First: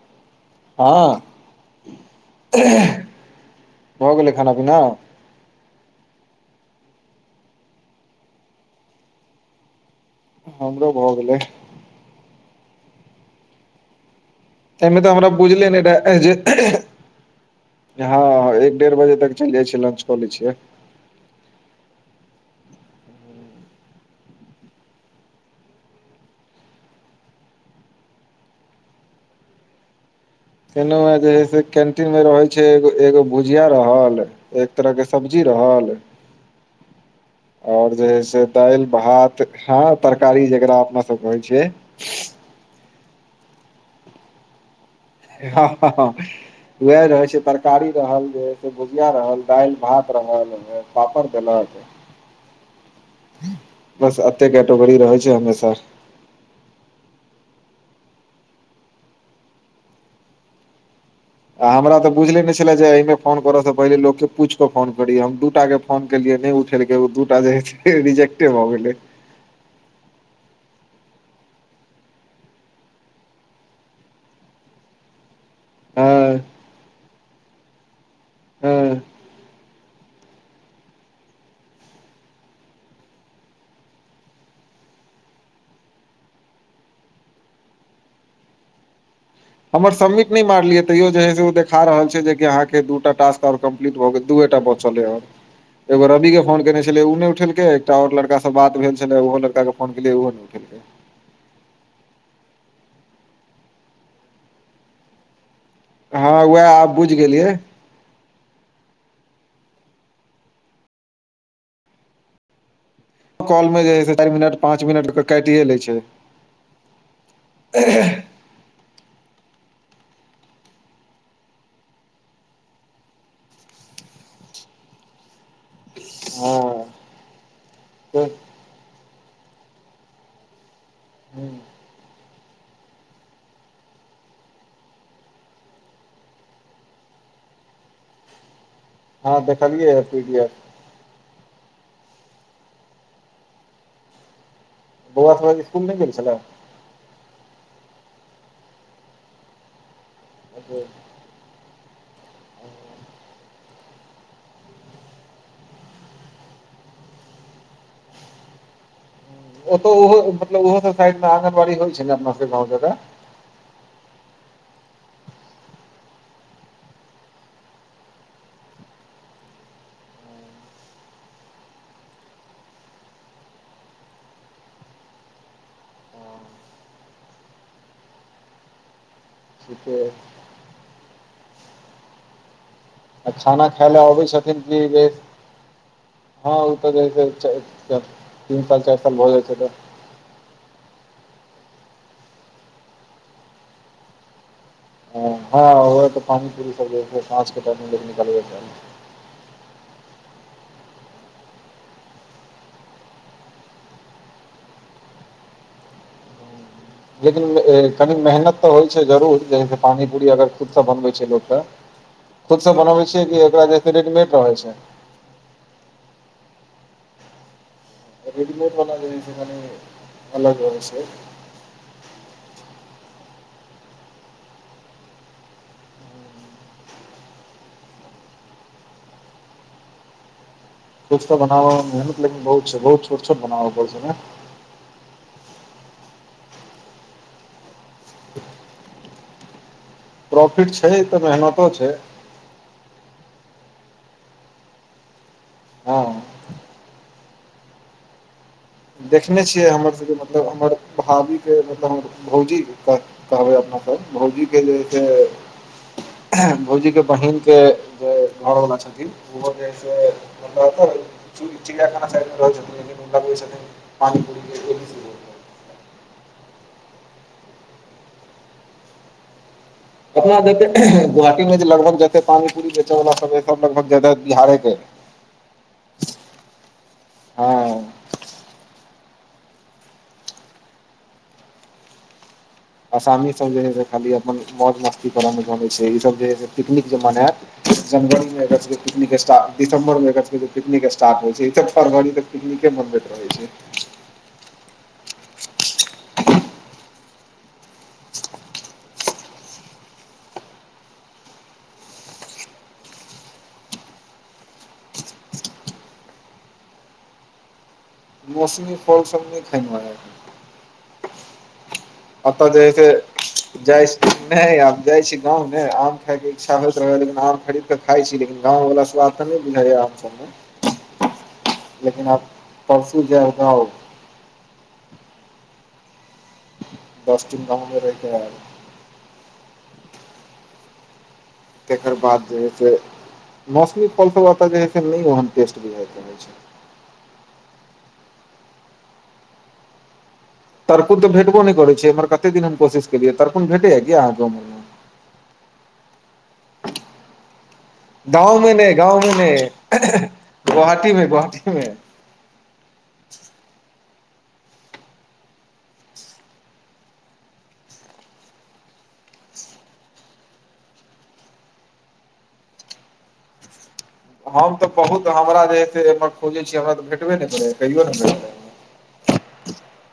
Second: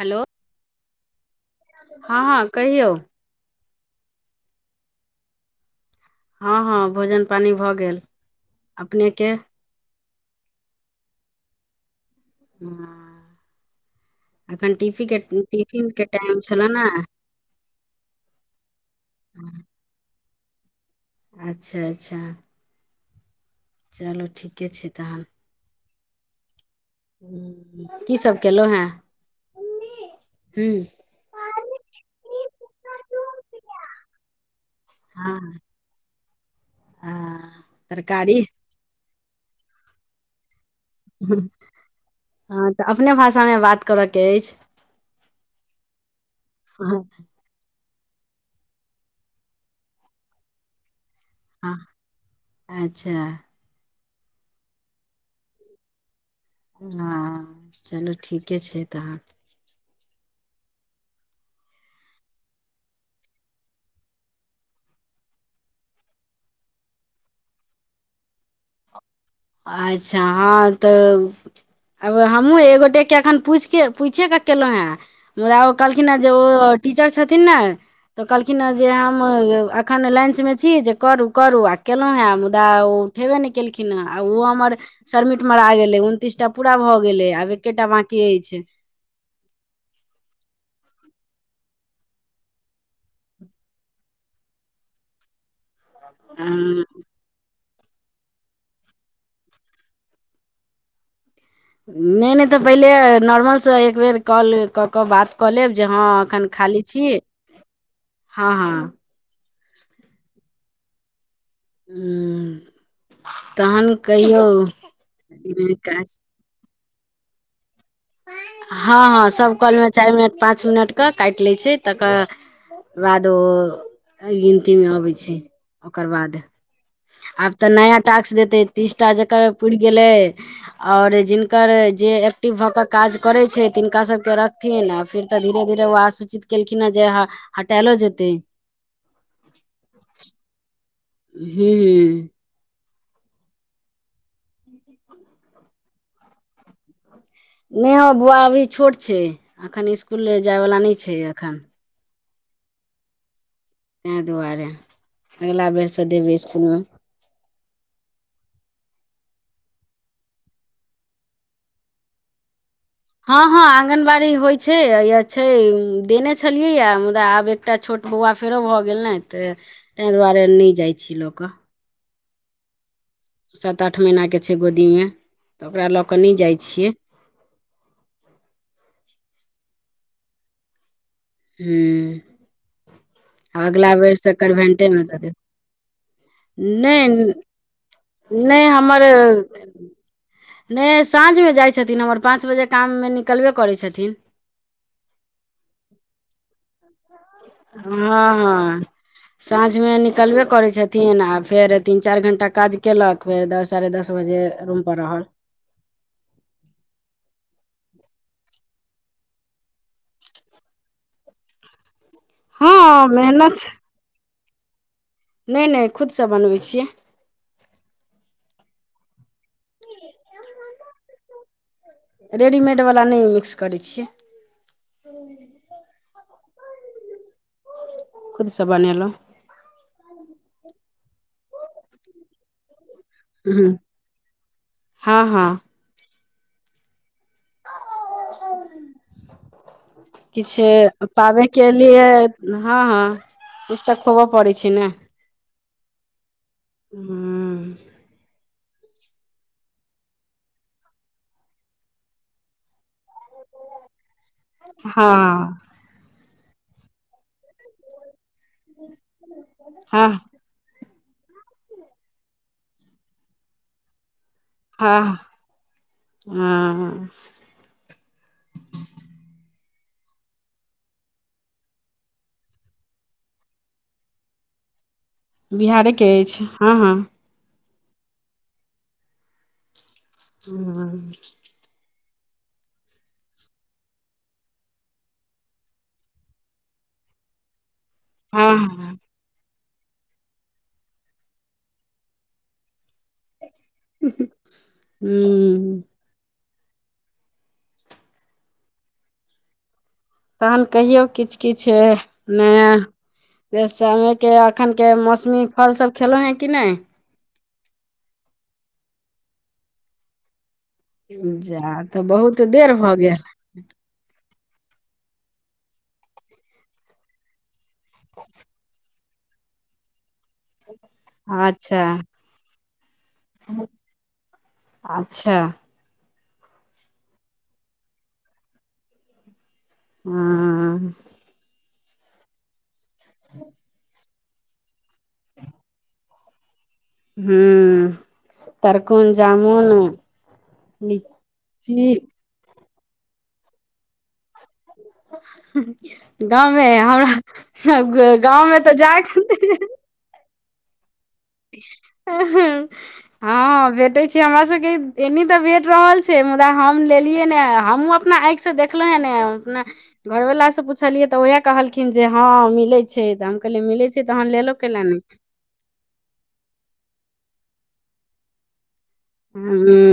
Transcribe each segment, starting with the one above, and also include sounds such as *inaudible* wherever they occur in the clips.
Hello हँ हँ हँ कहियौ भऽ गेलै खाना पीना हँ हँ भोजन पानी भऽ गेल अपने केँ हमरो भऽ गेलै *inaudible* एखन एहिमे टिफी तऽ केँ हमरा बुझले नहि टिफिन केँ रहे जे टाइम छलै ने हँ एक डेढ़ बजे तक चलि जाइ छिय लंच कऽ लै छियै अच्छा अच्छा चलू ठीके छै तहन की सभ केलहुँ हेँ हूँ खेनहु हे जे है से कैंटीन मे रहै छै ए - एगो भुजिया रहल एक तरह केँ सब्जी हँ रहल हँ आओर जे है तरकारी से दाइल भात हँ तरकारी जकरा अपना सब कहै छियै हँ तऽ अपने भाषामे बात करय केँ अछि हँ हँ हँ हँ वैह रहै छै पर कारी रहल जे है से भुजिया रहल दाइल भात रहल उहे पापर हँ देलक अच्छा बस अते कटेगोरी रहै छै हमेशा हँ चलू ठीके छै तहन आ हमरा तऽ बुझले नय छलै जे एहिमे फोन करय से पहिले लोकके पूछि कऽ फोन करी हम दू टटा केँ फोन केलियै नइ उठेलकै ओ दूटा जे है से रिजेक्टे भऽ गेलै अच्छा हँ तऽ आब हमहूँ एगोटे केँ एखन पूछिकेँ पूछै कऽ केललहुँ हेँ मुदा ओ कहलखिन हे जे हँ ओ टीचर छथिन नऽ तऽ कहलखिन हँ जे हम एखन लंच मे छी जे करू करू आ केलौं हँ मुदा ओ उठेबे नय केलखिन हे आ ओहो हमर शरमिट मरा गेलै उनतीस टा पूरा भऽ गेलै आब एकेटा बांकी अछि हमर सबमिट नय मारलियै तैयो जे ह से ओ देखा रहल छै जेकि अहाँ के दूटा टास्क और क म्प्लीट भऽ गेल दूये टा बचल एगो रवि के फोन केने नहि छल उ नय उठेलकै एकटाऔर लड़काँ बात भेल छलै ओहो लड़का के फोन केलियै ओहो ने केलकै नय नय तऽ पहिले नॉर्मलसँ एक बेेर कॉल कऽ कऽ बात कऽ लेब जे हँ एखन उएह खाली आब छी बुझि गेलियै हँ हँ ह कॉल मे जे ह चारि मिनट पाँच मिनट काटिए ले छै काज हँ हँ सभ कलमे चारि मिनट पाँच मिनटके काटि लै छै तकर बाद राधो अय गिनतीमे अबैत छै ओकर बाद हँ आब तऽ नया टास्क देतै तीस टा जकर पुरि गेलै आओर जिनकर जे एक्टिव भऽ कऽ काज करै छै तिनका सभके रखथिन आ फेर तऽ धीरे धीरे वेहे आ सूचित केलखिन हँ जे ह हटेलो जेतै हँ देखलियै ठीके हू *inaudible* बौआ सबहक इसकुल नहि ने गेलै छलै नहि हो बौआ अभी छोट छै एखन इसकुल ओतऽ जाइवला नहि छै एखन ते दुआरे अगिला बेरसँ देबै इसकुलमे ओतौ ओहो मतलब ओहो सब साइड मे आगनबाड़ी होइ छै ने अपना सब के गांव जायले हँ हँ आँगनबाड़ी होइ छै य छै देने छलियैए मुदा आब एकटा छोट बौआ फेरो भऽ गेल ने तऽ तें दुआरे नहि जाइ छी लऽ कऽ सात आठ महिनाके छै गोदीमे तऽ ओकरा लऽ केऽ नहि जाइ छियै *unintelligible* हूं आ खाना खाय लए अबै छथिन कि कन्वेन्टेमे बे दऽ देब हँ ओ तऽ जै नहि जै चायर नहि हमर नहि साँझ मे जाइ छथिन हमर पाँच बजे काम मे निकलबे करै छथिन हँ ओहऽ पानि पूरी कर छै पाँच क टाम हँ निकल हँ साँझमे निकलबे करै छथिन आ फेर तीन चारि घण्टा काज केलक फेर दस साढ़े दस बजे रूम पर रहल लेकिन कनि मेहनत तऽ होइ छै जरूर जैसे पानी पूरी अगर खुदसँ बनबै छै लोकके खुद से बनाबै हँ छियै कि मेहनत एकरा देख के रेटमेड रहै छै नहि नहि खुदसँ बनबै छियै रेडिमेड वाला जे होय छै कनी अलग रहै छै रेडीमेडवला नहि मिक्स करै छियै खुद से बनेलहुँ खुद से बनाबऽ मे मेहनत लेकिन बहुत छै बहुत छोट छोट ह बनाब पड़ छै हँ हँ ओ किछु प्रॉफिट छै तऽ पाबैन मेहनतो के छै लिए हँ हँ किछु तऽ खोबऽ पड़ै छै ने हँ ह *inaudible* देखने छियै हमर के मतलब हमर भाभी के मतलब हमर भौजी कऽ कहब अप भौजी के जे हँ छै भौजी के बहिन के जे घर वाला छथि ओहो जे हँ छै चिड़ियाखाना साइड मे रहै छथिन लेकिन हुनका कहै छथिन पानी पूरी ह एबी सी ह अपतना जते गोहाटी मे लगभग जते पानी पू बेचे वाला सभ सभ लगभग जते बिहारे के *inaudible* बिहारे के अछि ह ह ह ह। आसामी सभ जे है से खाली अपन मौज मस्ती करय मे चे छै ई सभ जे है से पिकनि क जे मनायत जनवरी मे हँ अगस्त हँ ह पिकनिक स्टारट। दिसम्बर मे अगस्त मे पिकनिक स्रट हो छै फरवरी तक पिकनिक मनबैत रहै छै हू। तखन कहियौ किछु किछु नहि। से समय के एखन के मौसमी फल सभ खेलहुँ ह कि नहि मौसमी फल सभ नहि खाई ज तऽ बहुत देर भऽ गेल जा आब जाइ छी गाव आम खाय के इच्छा होइत रह लेकिन आम खरीद खाइ छी लेकिन गाम वाला स्वथ तऽ नहि बुझाया हम सभ मे ह लेकिन अब परसू जे अच्छा। दसटिन गाममे रैके ह तकर बाद जे है से मौसमी फलसभ एतऽ जे है से नहि ओहन टेस्ट भी रहइ छै हू तकून जामुन तरकु तऽ भेटबो नहि करैत लीची छै हमर कते दिन हम कोशिश केलियै तरकुल भेटैया कि अहाँकेँ मे गामे हमरा गाँव मे गामे तऽ नहि गाँव जाय मे नहि के गोहाटी मे गोाहाटी। हा ह भेटे छी हमरा सभ के एनी तऽ भेट रहल छै मुदा हम लेलियै ने हमहुँ अपना आखि से देख देखल हेने आप घरवलासँ पुछलियै तऽ उएह कहलखिन जे ह मिलैत छै तऽ हम कहलियै मिलैत छै तहन लेलो हम तऽ कैला नहि बहुत हमरा जे ह से एमहर खोजै छै हमरा तऽ भेटबे नहि करैए कहियो ने भेटै हू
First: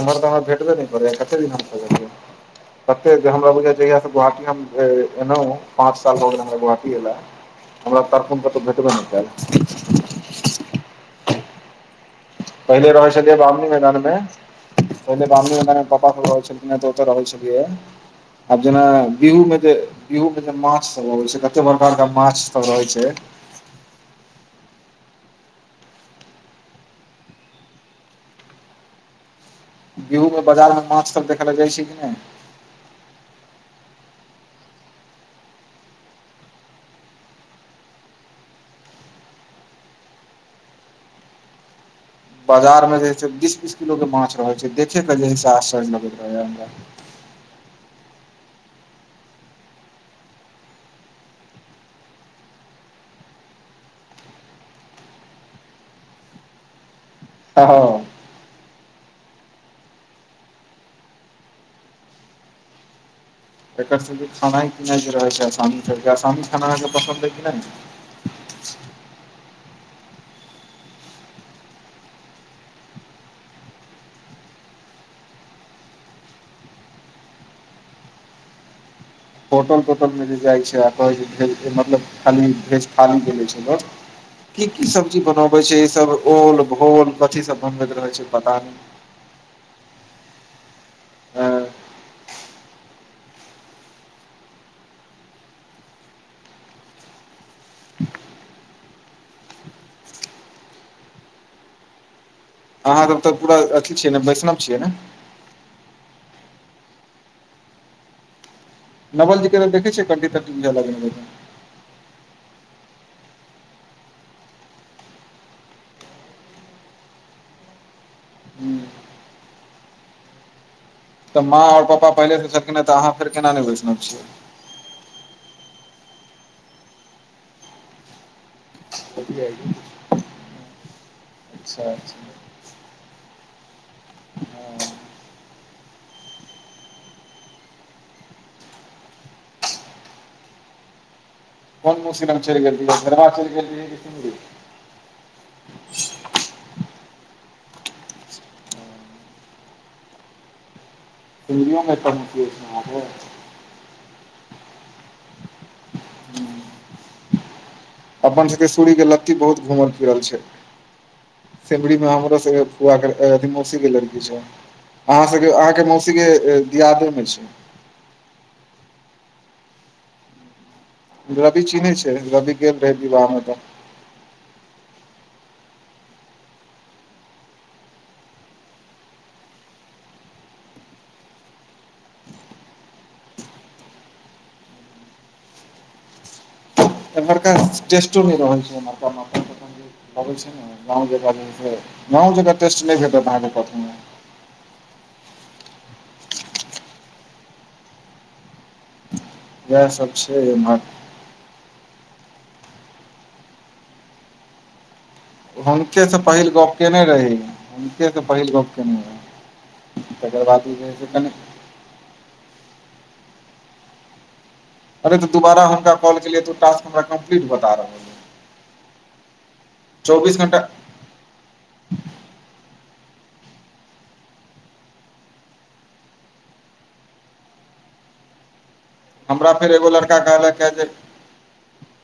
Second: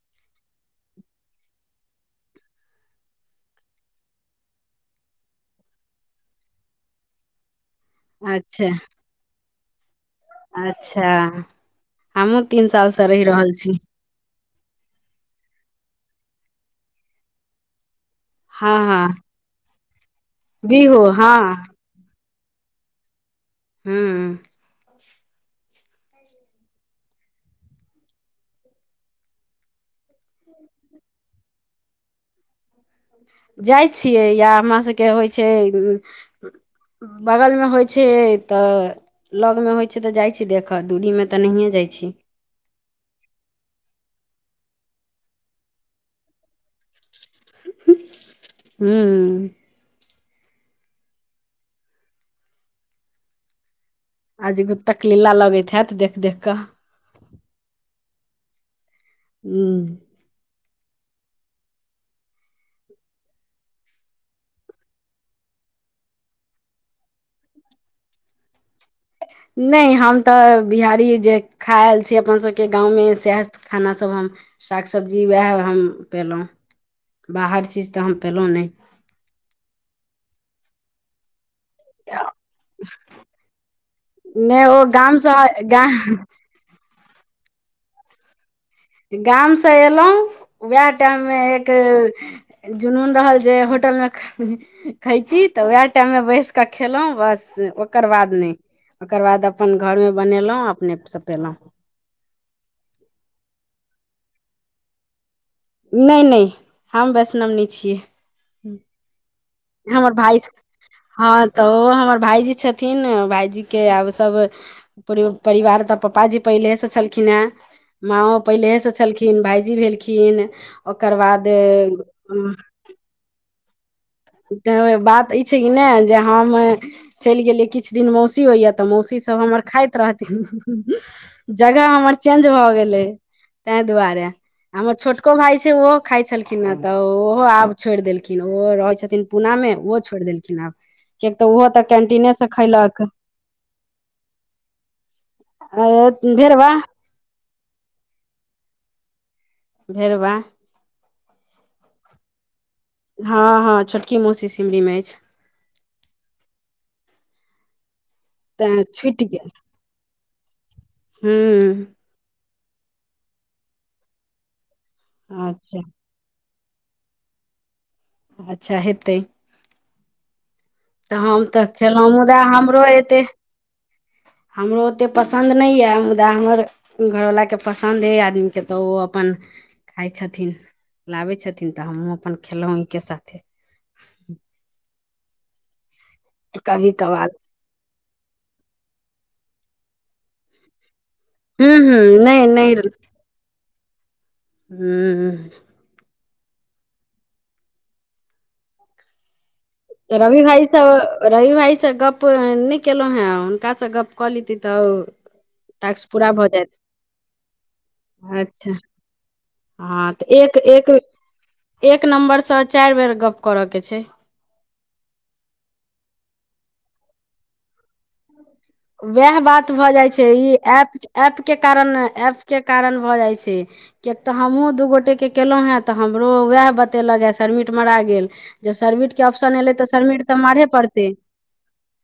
एम्हर तऽ हमह भेबे करैयै कते दिन हम सँ कते हमरा बुझ जहिया से गोवाी हम एलहु पाँच साल भऽ गेले हम गोहाटी एलाे हमरा तक कऽ तऽ अच्छा भेटबै ने अच्छा हमु पहिले रहै छललिय बामनी मैदान मे पहिले बामी पप्पा रहै छल तो तऽ रहै छै है। आब हँ जेना हँ बिहूमे जे बिहूमे जे माछ बिहू सभ हँ अबैत छै कतेक बड़का बड़का माछ सभ रहैत छै ह गेहू मे बाजार मे माछ सब देखल जाइ छै कि नहि जाइ छियै या हमर सभके होइ छै। बगलमे होइ छै तऽ लगमे होइत छै तऽ जाइ छी देखऽ दूरीमे तऽ नहिए जाइत छी। बाजार मे जे छै से बीस बीस किलो के माछ रहै छै। देखे के जे ह से आश्चर्य लगैत रहैया हमरा, हूँ आजगुत तक लीला लगैत हयैत देख देख कऽ, हँ। हूँ। एकर सबके खेाइ पीनाइके रहैत छै। आसामी आसामी खाना अहाँके पसन्द हइ कि नहि, नहि हम तऽ बिहारी जे खा आएल छी अपनसभके गाँवमे सएह, खानासभ हम साग सब्जी उएह हम पयलहुँ, बाहर चीज तऽ हम पयलहुँ नहि, होटल तोटल मे जे जाइ छै, आ कहै छैेज मतलब खाली भेज खाली भेले छै, लोक नहि की ओ की सब्जी गामसँ बनबै छै, गा ईसभ ओल भोल कथी सब बनबैत रहै छै, पता नहि गाम से एलहुँ उएह टाइम मे एक, अहाँ जुनून रहल जे होटलमे, खयती तऽ उएह टाइममे बैस कऽ खेलहुँ बस ओकर बाद नहि, ओकर बाद अपन घरमे बनेलहुँ अपने सऽ पेलहुँ अहाँ सब तऽ पूरा अथी छियै नऽ वैष्णव छियै ने नहि नहि हम वैष्णवनीी छियै। नवल जी कऽ तऽ देखिय छिये हमर कंठी भाय ठंटी सब हँ तऽ ओ हमर भाायजी छथिन भायजी के आब सब, परिवार तऽ पापाजी पहिलेसँ छलखिन हेँ। माँओ पहिलेहेसँ छलखिन भायजी भेलखिन, ओकर तऽ बाद माँ आओर पापा पहले से छलखिने तऽ अहाँ फे के नहि बैसनेल छीै। तऽ बात ई छै कि नहि जे हम, चलि गेलियै किछु दिन मौसी होइए तऽ मौसीसभ छियै हमर खाइत रहथिन, जगह अच्छा हमर अच्छा चेंज भऽ गेलै ताहि दुआरे, हँ हमर छोटको भााय छै ओहो खाइ छलखिन ने तऽ ओहो आब छोड़ि देलखिन ओहो रहै छथिन। पुना में ओहो छोड़ देलखिन आब किियक तऽ ओहो तऽ कोन मूँह कैंटीने लग से चलि खैलक, *unintelligible* ओ बेरवा भेरबा *unintelligible* हँ हँ छोटकी मौसी सिमरी मे अछि अपन सबके तें सूरी के छुटि लत्ती गेल बहुत घूमल फिरल छै। हूँ सिमरी में हमरो सबके मौसी के लड़की छै अहाँ सब अच्छा अहाँके मौसी के दियादे मे छी। अच्छा हतै। तऽ हम रवि तऽ चिन्है खेलहुँ छै मुदा रवि गेल हमरो रहै एयतै। विवाहमे तऽ हमरो ओतेक पसन्द नहि यऽ मुदा हमर, घरवलाके पसन्द अइ आदमीकेँ तऽ ओ अपन, खाइ छथिन लाबै छथिन तऽ हमहूँ अपन खेलहुँ हिनके साथे कभी कभार एम्हरकाटटो रह छै गं ग जगह टेस्ट हूँ हूँ नहि नहि भेटत अहाँके कह हू। इएह सब रवि छै भाइजी एम्हर सभ रही भाई सँ गप नहि केलहुँ हँ हुनकासँ गप्प कऽ लेती तऽ हुनके टास्क से पूरा भऽ पहिल जायत गप केने रहहि हुनके से पहिल गप अच्छा केने रहि हँ तऽ तकर एक भात। एक एक नम्बरसँ चारि बेर गप्प करय के छै अरे तऽ दुबारा हम कॉल केलियै तऽ ओ टास्क हमरा कम्ली बता रहल छै। वएह बात भऽ जाई छै, चौबीस ई घंटा एप एमऐप के कारण एऐप के कारण भऽ जाइ छै। किएकि तऽ हमहूँ दू गोटेके केललहुँ हे तऽ हमरो उएह बतेलक सरमिट मरा गेल जब शर्मिट के हमरा ऑप्शन फेर एलै एगो तऽ लड़का शर्विट तऽ कहलक मार हे जे पड़तै।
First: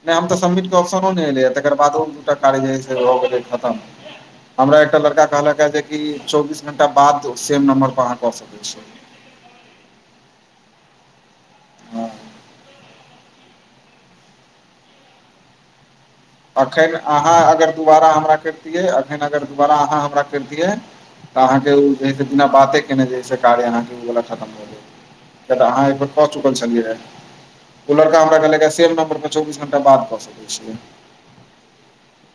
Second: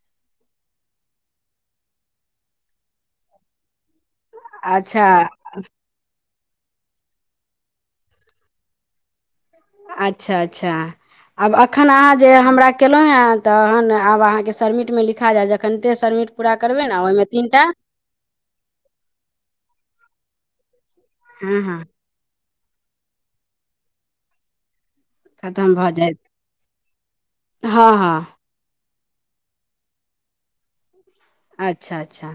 नहि हम तऽ सभमिट के ऑप्शनो नहि एलै ह तकरादो दूटा कार्य है से हो गेलै खतम हमरा एकटा अच्छा लड़का कहलक ह जेक चौबीस घंटा बाद सेम नम्बर पर अहाँ कऽ सकैत छिय अच्छा अच्छा। आब एखन अहाँ हँ जे हमरा केलहुँ ह तहन आब अहाँकेँ सबमिटमे लिखा जायत जखनिते सबमिट पूरा करबै अखन ने ओहिमे अहाँ तीन टा अगर त दारा हमरा करितिये अखन अगर दुबारा अहाँ हमरा करतियै तऽ हँ अहाँकेँ हँ जे है बिना बाते केने जे है कार्य अहाँकेँ ओ वला खतम हो गेलै कऽ तऽ खतम अहाँ भऽ एक जायत कऽ चुकल हँ हँ छलियड़का हमराम नम्बर पर चौबी घंटा बाद बस रहे अच्छा अच्छा।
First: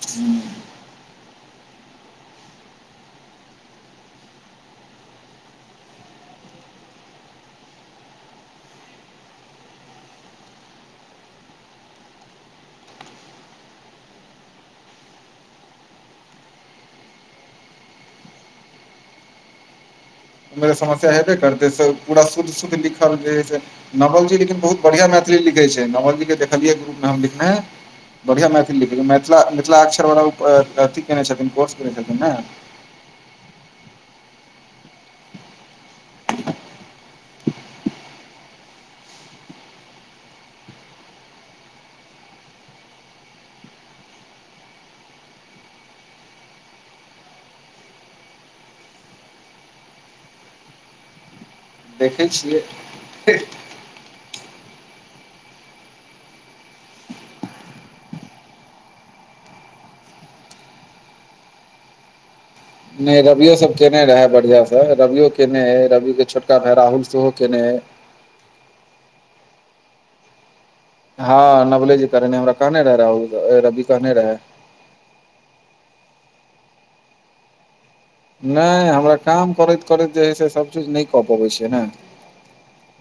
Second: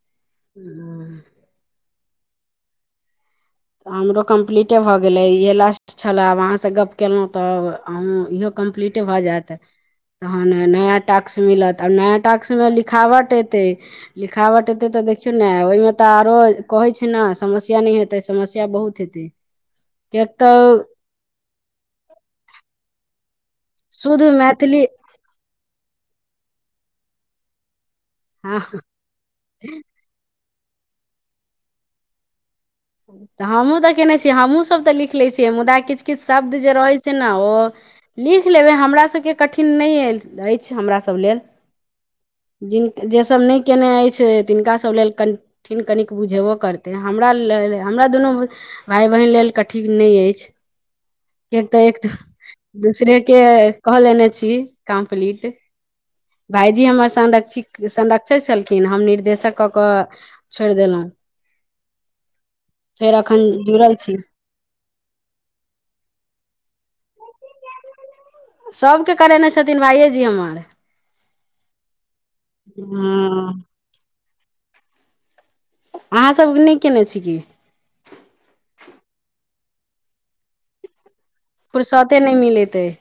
ह ह। तऽ हमरो कम्प्लीटे भऽ गेलै इहे लास्ट छलै आब अहाँ से गप्प कलहुँ तऽ हमहूँ इहो कम्प्लीटे भऽ जात है। तखन नया टास्क मिलत आब नया टास्क मे लिखावट अतै लिखावट एतै तऽ देखियौ ने ओहिमे तऽ आरो कहै छै ने समस्या नहि हेते समस्या बहुत हेते समस्या हेबे करतै पूरा शध शद लिखल जे शुद्ध नवलजी लेकिन बहुत मैथिली बढ़िया लिखे छै नवलजी के देखलियै ग्रुप नाम लिखने। बढ़िआ हँ मैथिल लिखै छै मिथिला मिथिलाक्षर वला ओ अथी कने छथिन कोर्स करने छथिन ने तऽ हमहूँ तऽ केने छियै हमहूँसभ तऽ लिख लऽ छियै मुदा किछु किछु शब्द जे रहै छै ने ओ लिख लेबै हमरा सभके कठिन नहिल अछि हमरासभ लेलऽ जिन जेसभ नहि कयने अछि तिनका सभ लेलऽ कन ठिन कनिक बुझेबो करतै हमरा लेलऽ हमरा दुनू भाय बहिन लेलऽ कठिन नहि अछि कऽ तऽ एक देखै छियै दूसरे के कह लेने छी कम्प्लीट भायजी हमर संरक्षित संरक्ष कऽ छलखिन हम निर्देशक कऽ कऽ छड़ देलहूँ नहि एखन रबियो सभ जुड़ल केयने छी रहे बढ़िया से रवियो केने है रवि के छोटका भाय राहुल सेहो केने है। सभके करेने छथिन भाईऐ जी हमर ह नवलेजी कर हमरा कहने हँ रहे रवि कहने रहे अहाँ सभ नहि कयने छी कि नहि हमरा काम करैत करैत जे हैं से सभचीज नहि कऽ पबैत छियै ने कते नहि मिलेत